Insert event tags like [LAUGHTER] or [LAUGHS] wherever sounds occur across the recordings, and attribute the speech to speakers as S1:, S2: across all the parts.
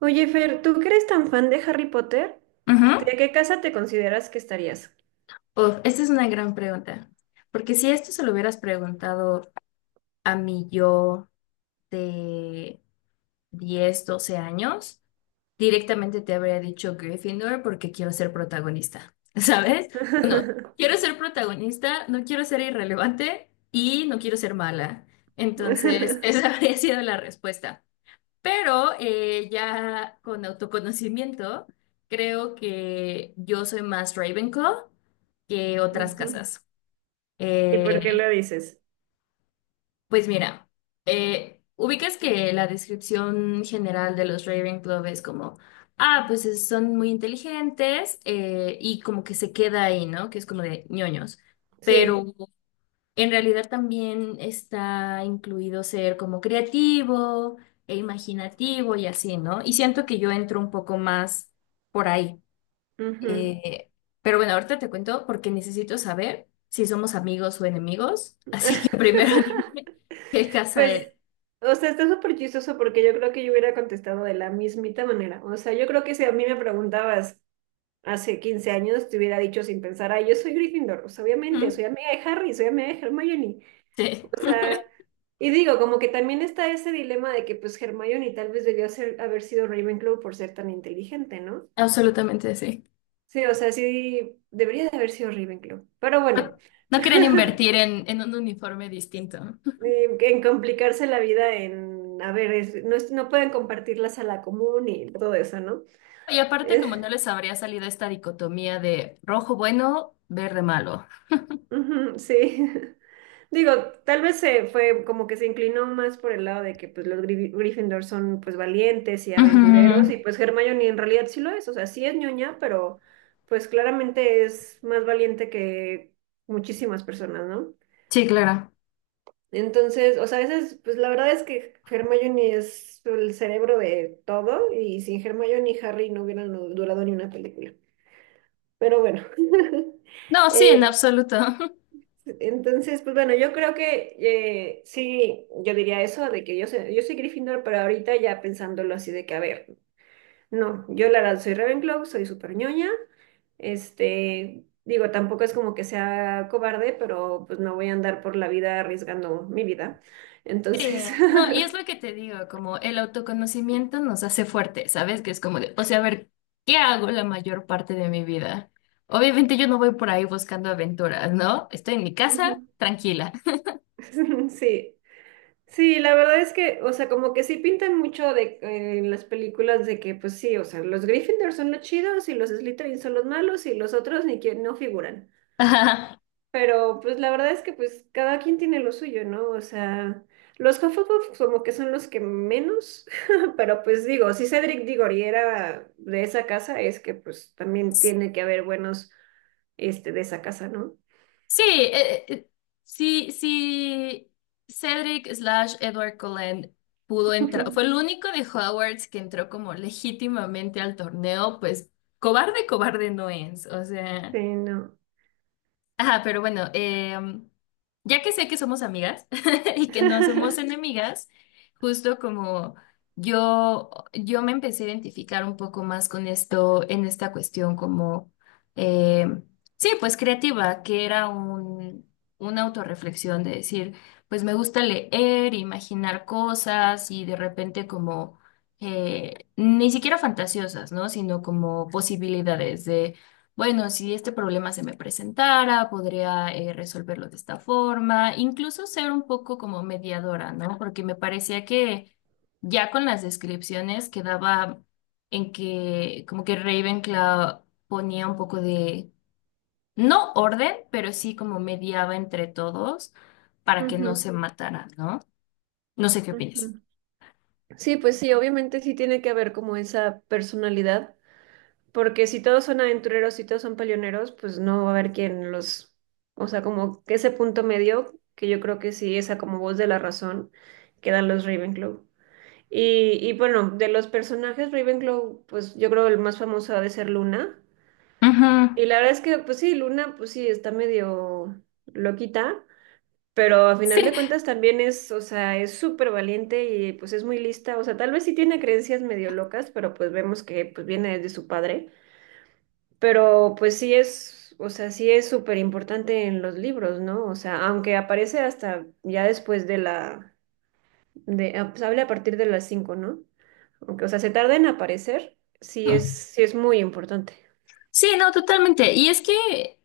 S1: Oye, Fer, ¿tú que eres tan fan de Harry Potter?
S2: Ujú.
S1: ¿De qué casa te consideras que estarías?
S2: Uf, esta es una gran pregunta, porque si esto se lo hubieras preguntado a mi yo de 10 12 años, directamente te habría dicho Gryffindor porque quiero ser protagonista, [LAUGHS] ¿sabes? Bueno, quiero
S1: [LAUGHS]
S2: ser protagonista, no quiero ser irrelevante y no quiero ser mala. Entonces, [LAUGHS] esa habría sido la respuesta. Pero ya con autoconocimiento, creo que yo soy más Ravenclaw que otras
S1: Ujú.
S2: casas.
S1: ¿Y por qué lo
S2: Eh,
S1: dices?
S2: pues mira, ubicas que la descripción general de los Ravenclaw es como, ah, pues son muy inteligentes y como que se queda ahí, ¿no? Que es como de ñoños. Pero
S1: Sí.
S2: sí. En realidad también está incluido ser como creativo e imaginativo y así, ¿no? Y siento que yo entro un poco más por ahí.
S1: Ujú.
S2: Eh, pero bueno, ahorita te cuento porque necesito saber si somos amigos o enemigos. [LAUGHS] Así que primero [LAUGHS] dime
S1: [LAUGHS]
S2: qué casa
S1: Pues,
S2: eres.
S1: o sea, está súper chistoso porque yo creo que yo hubiera contestado de la mismita manera. O sea, yo creo que si a mí me preguntabas hace 15 años, te hubiera dicho sin pensar, ay, yo soy Gryffindor. O sea,
S2: Ujú,
S1: obviamente, soy amiga de Harry, soy amiga de Hermione. O
S2: sí,
S1: sea, y digo, como que también está ese dilema de que pues Hermione tal vez haber sido Ravenclaw por ser tan inteligente, ¿no?
S2: [LAUGHS] absolutamente sí.
S1: Sí, o sea, sí debería de haber sido Ravenclaw. Pero bueno.
S2: No
S1: [LAUGHS]
S2: quieren invertir en un uniforme distinto, ¿no? [LAUGHS]
S1: En complicarse la vida en, a ver, no pueden compartir la sala común y todo eso, ¿no?
S2: Y aparte, como no
S1: [LAUGHS]
S2: les habría salido esta dicotomía de rojo bueno, verde malo.
S1: Ujú, sí. [LAUGHS] Digo, tal vez se fue como que se inclinó más por el lado de que pues los Gryffindor son pues valientes y
S2: Ujú.
S1: aventureros y pues Hermione en realidad sí lo es, o sea, sí es ñoña, pero pues claramente es más valiente que muchísimas personas, ¿no?
S2: Sí, claro.
S1: Entonces, o sea, a veces pues la verdad es que Hermione es el cerebro de todo y sin Hermione y Harry no hubieran durado ni una película. Pero bueno. [LAUGHS]
S2: No, sí, en
S1: Eh,
S2: absoluto. [LAUGHS]
S1: Entonces, pues bueno, yo creo que sí, yo diría eso, de que yo soy Gryffindor, pero ahorita ya pensándolo así de que, a ver, no, yo la verdad soy Ravenclaw, soy súper ñoña, este, digo, tampoco es como que sea cobarde, pero pues no voy a andar por la vida arriesgando mi vida.
S2: Sí,
S1: Entonces,
S2: no, y es lo que
S1: [LAUGHS]
S2: te digo, como el autoconocimiento nos hace fuertes, ¿sabes? Que es como de, o sea, a ver, ¿qué hago la mayor parte de mi vida? Obviamente yo no voy por ahí buscando aventuras, ¿no? Estoy en mi casa,
S1: ujú,
S2: tranquila.
S1: [LAUGHS] sí. Sí, la verdad es que, o sea, como que sí pintan mucho de, en las películas de que, pues sí, o sea, los Gryffindor son los chidos y los Slytherin son los malos y los otros ni quien no figuran.
S2: [LAUGHS] Ajá.
S1: Pero pues la verdad es que pues cada quien tiene lo suyo, ¿no? O sea, los Hufflepuff como que son los que menos, [LAUGHS] pero pues digo, si Cedric Diggory era de esa casa, es que pues también tiene que haber buenos, este, de esa casa, ¿no?
S2: Sí, sí, sí, Cedric slash Edward Cullen pudo entrar, fue el
S1: [LAUGHS]
S2: único de Hogwarts que entró como legítimamente al torneo, pues cobarde, cobarde no es, o sea.
S1: Sí, no.
S2: Ajá, pero bueno, ya que sé que somos amigas [LAUGHS] y que no somos
S1: [LAUGHS]
S2: enemigas, justo como yo me empecé a identificar un poco más con esto, en esta cuestión como, em, sí, pues creativa, que era una autorreflexión de decir, pues me gusta leer, imaginar cosas y de repente como, ni siquiera fantasiosas, ¿no? Sino como posibilidades bueno, si este problema se me presentara, podría resolverlo de esta forma, incluso ser un poco como mediadora, ¿no? Porque me parecía que ya con las descripciones quedaba en que como que Ravenclaw ponía un poco de, no orden, pero sí como mediaba entre todos para que no
S1: Ujú,
S2: se matara, ¿no? No sé qué opinas.
S1: ujú. Sí, pues sí, obviamente sí tiene que haber como esa personalidad, porque si todos son aventureros, si todos son peleoneros, pues no va a haber quien los, o sea, como que ese punto medio, que yo creo que sí, esa como voz de la razón que dan los Ravenclaw. Y bueno, de los personajes Ravenclaw, pues yo creo el más famoso ha de ser Luna.
S2: Ujú.
S1: Y la verdad es que, pues sí, Luna, pues sí, está medio loquita, pero a
S2: Sí,
S1: final de cuentas también es, o sea, es súper valiente y pues es muy lista. O sea, tal vez sí tiene creencias medio locas, pero pues vemos que pues viene desde su padre. Pero pues sí es, o sea, sí es súper importante en los libros, ¿no? O sea, aunque aparece hasta ya después de la, de, ah, pues habla a partir de las 5, ¿no? Aunque, o sea, se tarda en aparecer, sí es muy importante.
S2: sí, no, totalmente. Y es que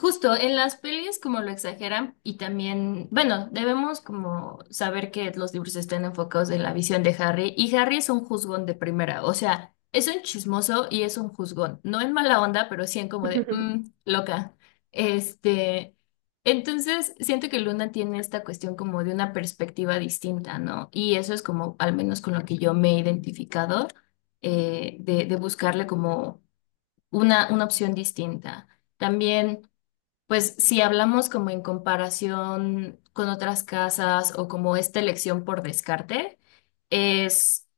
S2: justo en las pelis como lo exageran y también, bueno, debemos como saber que los libros están enfocados en la visión de Harry y Harry es un juzgón de primera, o sea, es un chismoso y es un juzgón, no en mala onda, pero sí en como de,
S1: [LAUGHS]
S2: "Mm, loca". Este, entonces siento que Luna tiene esta cuestión como de una perspectiva distinta, ¿no? Y eso es como, al menos con lo que yo me he identificado, de, buscarle como una opción distinta. También. Pues si hablamos como en comparación con otras casas o como esta elección por descarte, es,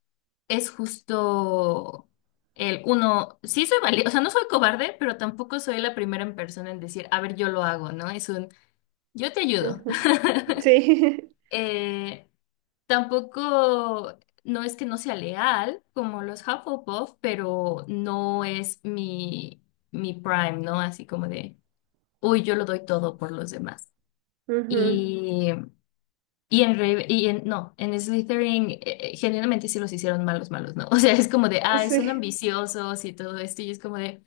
S2: es justo el uno, sí soy valiente, o sea, no soy cobarde, pero tampoco soy la primera en persona en decir, a ver, yo lo hago, ¿no? Yo te ayudo.
S1: Ujú.
S2: [LAUGHS]
S1: Sí.
S2: Eh, tampoco, no es que no sea leal como los Hufflepuff, pero no es mi prime, ¿no? Así como de, uy, yo lo doy todo por los demás.
S1: [LAUGHS] Ujú.
S2: Y, y en, no, en Slytherin genuinamente sí los hicieron malos, malos, ¿no? [LAUGHS] O sea, es como de, ay, son
S1: Sí.
S2: ambiciosos y todo esto, y es como de,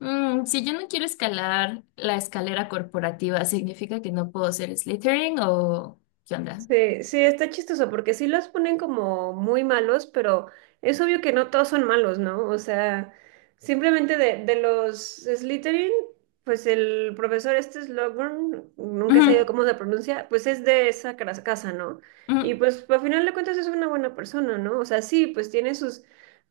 S2: "Mm, si yo no quiero escalar la escalera corporativa, ¿significa que no puedo ser Slytherin o qué onda?".
S1: Sí, sí, está chistoso porque sí los ponen como muy malos, pero es obvio que no todos son malos, ¿no? O sea, simplemente de los Slytherin, pues el profesor este Slughorn, nunca he
S2: Ujú,
S1: sabido cómo se pronuncia, pues es de esa casa, ¿no?
S2: ujú.
S1: Y pues al final de cuentas es una buena persona, ¿no? O sea, sí, pues tiene sus,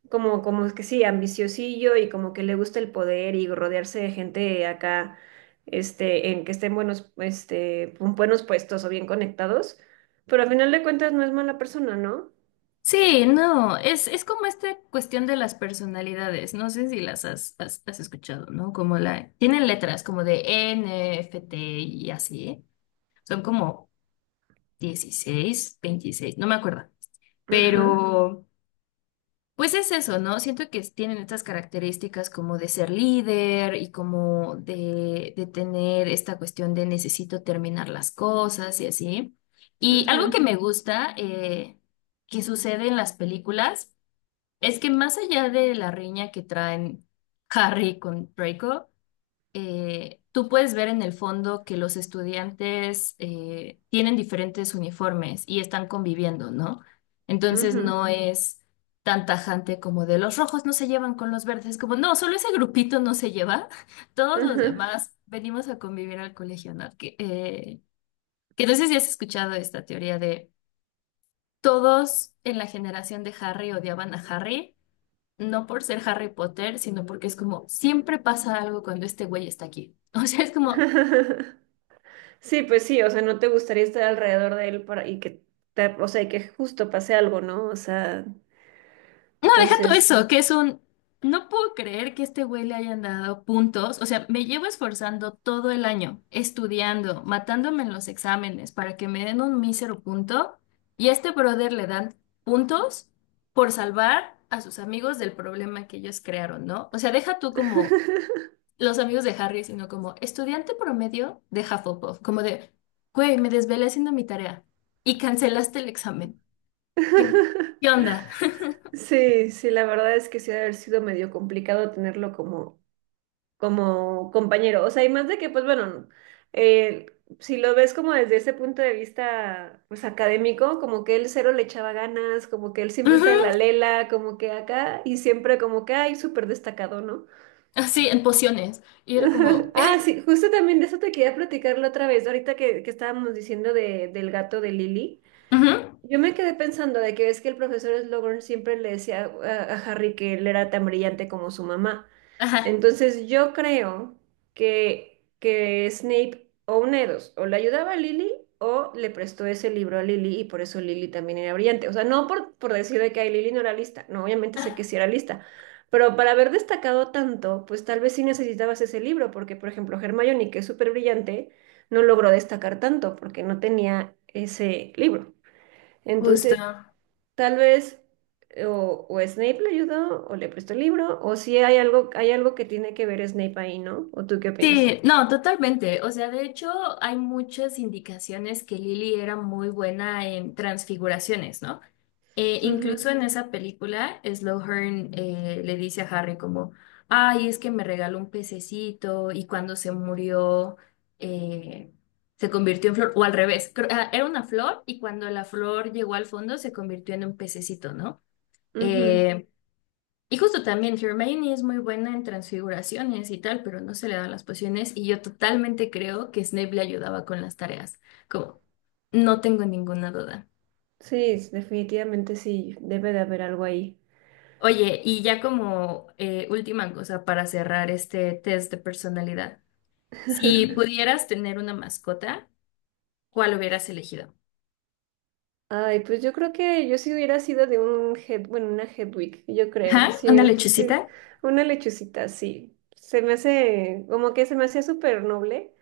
S1: como que sí, ambiciosillo y como que le gusta el poder y rodearse de gente acá, en que estén buenos, en buenos puestos o bien conectados. Pero al final de cuentas no es mala persona, ¿no?
S2: Sí, no, es como esta cuestión de las personalidades, no sé si las has escuchado, ¿no? Como tienen letras como de N, F, T y así, son como 16, 26, no me acuerdo.
S1: Ajá.
S2: Pero, pues es eso, ¿no? Siento que tienen estas características como de ser líder y como de tener esta cuestión de necesito terminar las cosas y así. Y algo que
S1: Ujú,
S2: me gusta que sucede en las películas es que más allá de la riña que traen Harry con Draco, tú puedes ver en el fondo que los estudiantes tienen diferentes uniformes y están conviviendo, ¿no? Entonces
S1: ujú,
S2: no es tan tajante como de los rojos no se llevan con los verdes, como no, solo ese grupito no se lleva, [LAUGHS] todos los
S1: ujú.
S2: demás venimos a convivir al colegio, ¿no? Que no sé si has escuchado esta teoría de todos en la generación de Harry odiaban a Harry. No por ser Harry Potter, sino porque es como siempre pasa algo cuando este güey está aquí. [LAUGHS] O sea, es como
S1: [LAUGHS] Sí, pues sí, o sea, no te gustaría estar alrededor de él para, y que o sea, y que justo pase algo, ¿no? O sea,
S2: no, deja todo
S1: entonces.
S2: eso, que es un. No puedo creer que este güey le hayan dado puntos. O sea, me llevo esforzando todo el año, estudiando, matándome en los exámenes para que me den un mísero punto. Y a este brother le dan puntos por salvar a sus amigos del problema que ellos crearon, ¿no? O sea, deja tú como
S1: [LAUGHS]
S2: los amigos de Harry, sino como estudiante promedio de Hufflepuff. Como de, güey, me desvelé haciendo mi tarea y cancelaste el examen. ¿Qué, qué onda?
S1: Sí, sí, la verdad es que sí ha de haber sido medio complicado tenerlo como compañero. O sea, y más de que, pues bueno, eh, si lo ves como desde ese punto de vista, pues académico, como que él cero le echaba ganas, como que él siempre está en la
S2: Ujú.
S1: lela, como que acá, y siempre como que, ay, súper destacado, ¿no?
S2: Sí, en pociones. Y era como,
S1: [LAUGHS] Ah, sí, justo también de eso te quería platicar la otra vez, ahorita que estábamos diciendo de, del gato de Lily.
S2: ujú,
S1: Yo me quedé pensando de que ves que el profesor Slughorn siempre le decía a Harry que él era tan brillante como su mamá.
S2: ajá,
S1: Entonces yo creo que Snape o una de dos, o le ayudaba a Lily o le prestó ese libro a Lily y por eso Lily también era brillante. O sea, no por decir de que ay, Lily no era lista, no, obviamente sé que sí era lista, pero para haber destacado tanto, pues tal vez sí necesitabas ese libro, porque por ejemplo Hermione, que es súper brillante, no logró destacar tanto porque no tenía ese libro.
S2: justo.
S1: Entonces, tal vez o Snape le ayudó o le prestó el libro o si hay algo, hay algo que tiene que ver Snape ahí, ¿no? ¿O tú qué opinas?
S2: Sí, no, totalmente. O sea, de hecho, hay muchas indicaciones que Lily era muy buena en transfiguraciones, ¿no? Incluso
S1: Ujú,
S2: en esa película, Slughorn le dice a Harry como, ay, es que me regaló un pececito y cuando se murió eh, se convirtió en flor, o al revés, era una flor y cuando la flor llegó al fondo se convirtió en un pececito, ¿no?
S1: ujú.
S2: Eh, Y justo también Hermione es muy buena en transfiguraciones y tal, pero no se le dan las pociones y yo totalmente creo que Snape le ayudaba con las tareas, como no tengo ninguna duda.
S1: Sí, definitivamente sí, debe de haber algo ahí.
S2: Oye, y ya como última cosa para cerrar este test de personalidad, si pudieras tener una mascota, ¿cuál hubieras elegido?
S1: Ay, pues yo creo que yo si hubiera sido de una Hedwig, yo creo,
S2: ¿Ah?
S1: sí,
S2: ¿Una
S1: sí,
S2: lechucita?
S1: una lechucita, sí. Como que se me hacía súper noble.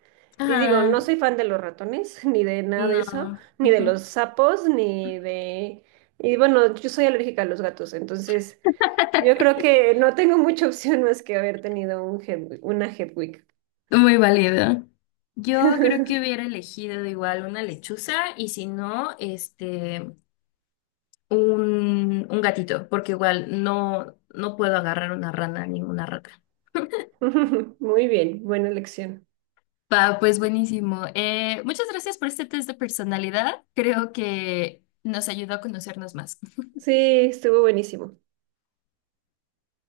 S1: Y digo, no
S2: Ah,
S1: soy fan de los ratones, [LAUGHS] ni de nada de eso,
S2: no.
S1: ni de los
S2: Ujú.
S1: sapos, ni de... Y bueno, yo soy alérgica a los gatos, entonces yo creo que no tengo mucha [LAUGHS] opción más que haber tenido un una Hedwig.
S2: Muy válido. Yo creo que
S1: [LAUGHS]
S2: hubiera elegido igual una lechuza y si no, un gatito, porque igual no, no puedo agarrar una rana ni una rata.
S1: Muy bien, buena elección.
S2: Va, pues buenísimo. Muchas gracias por este test de personalidad. Creo que nos ayudó a conocernos más.
S1: Sí, estuvo buenísimo.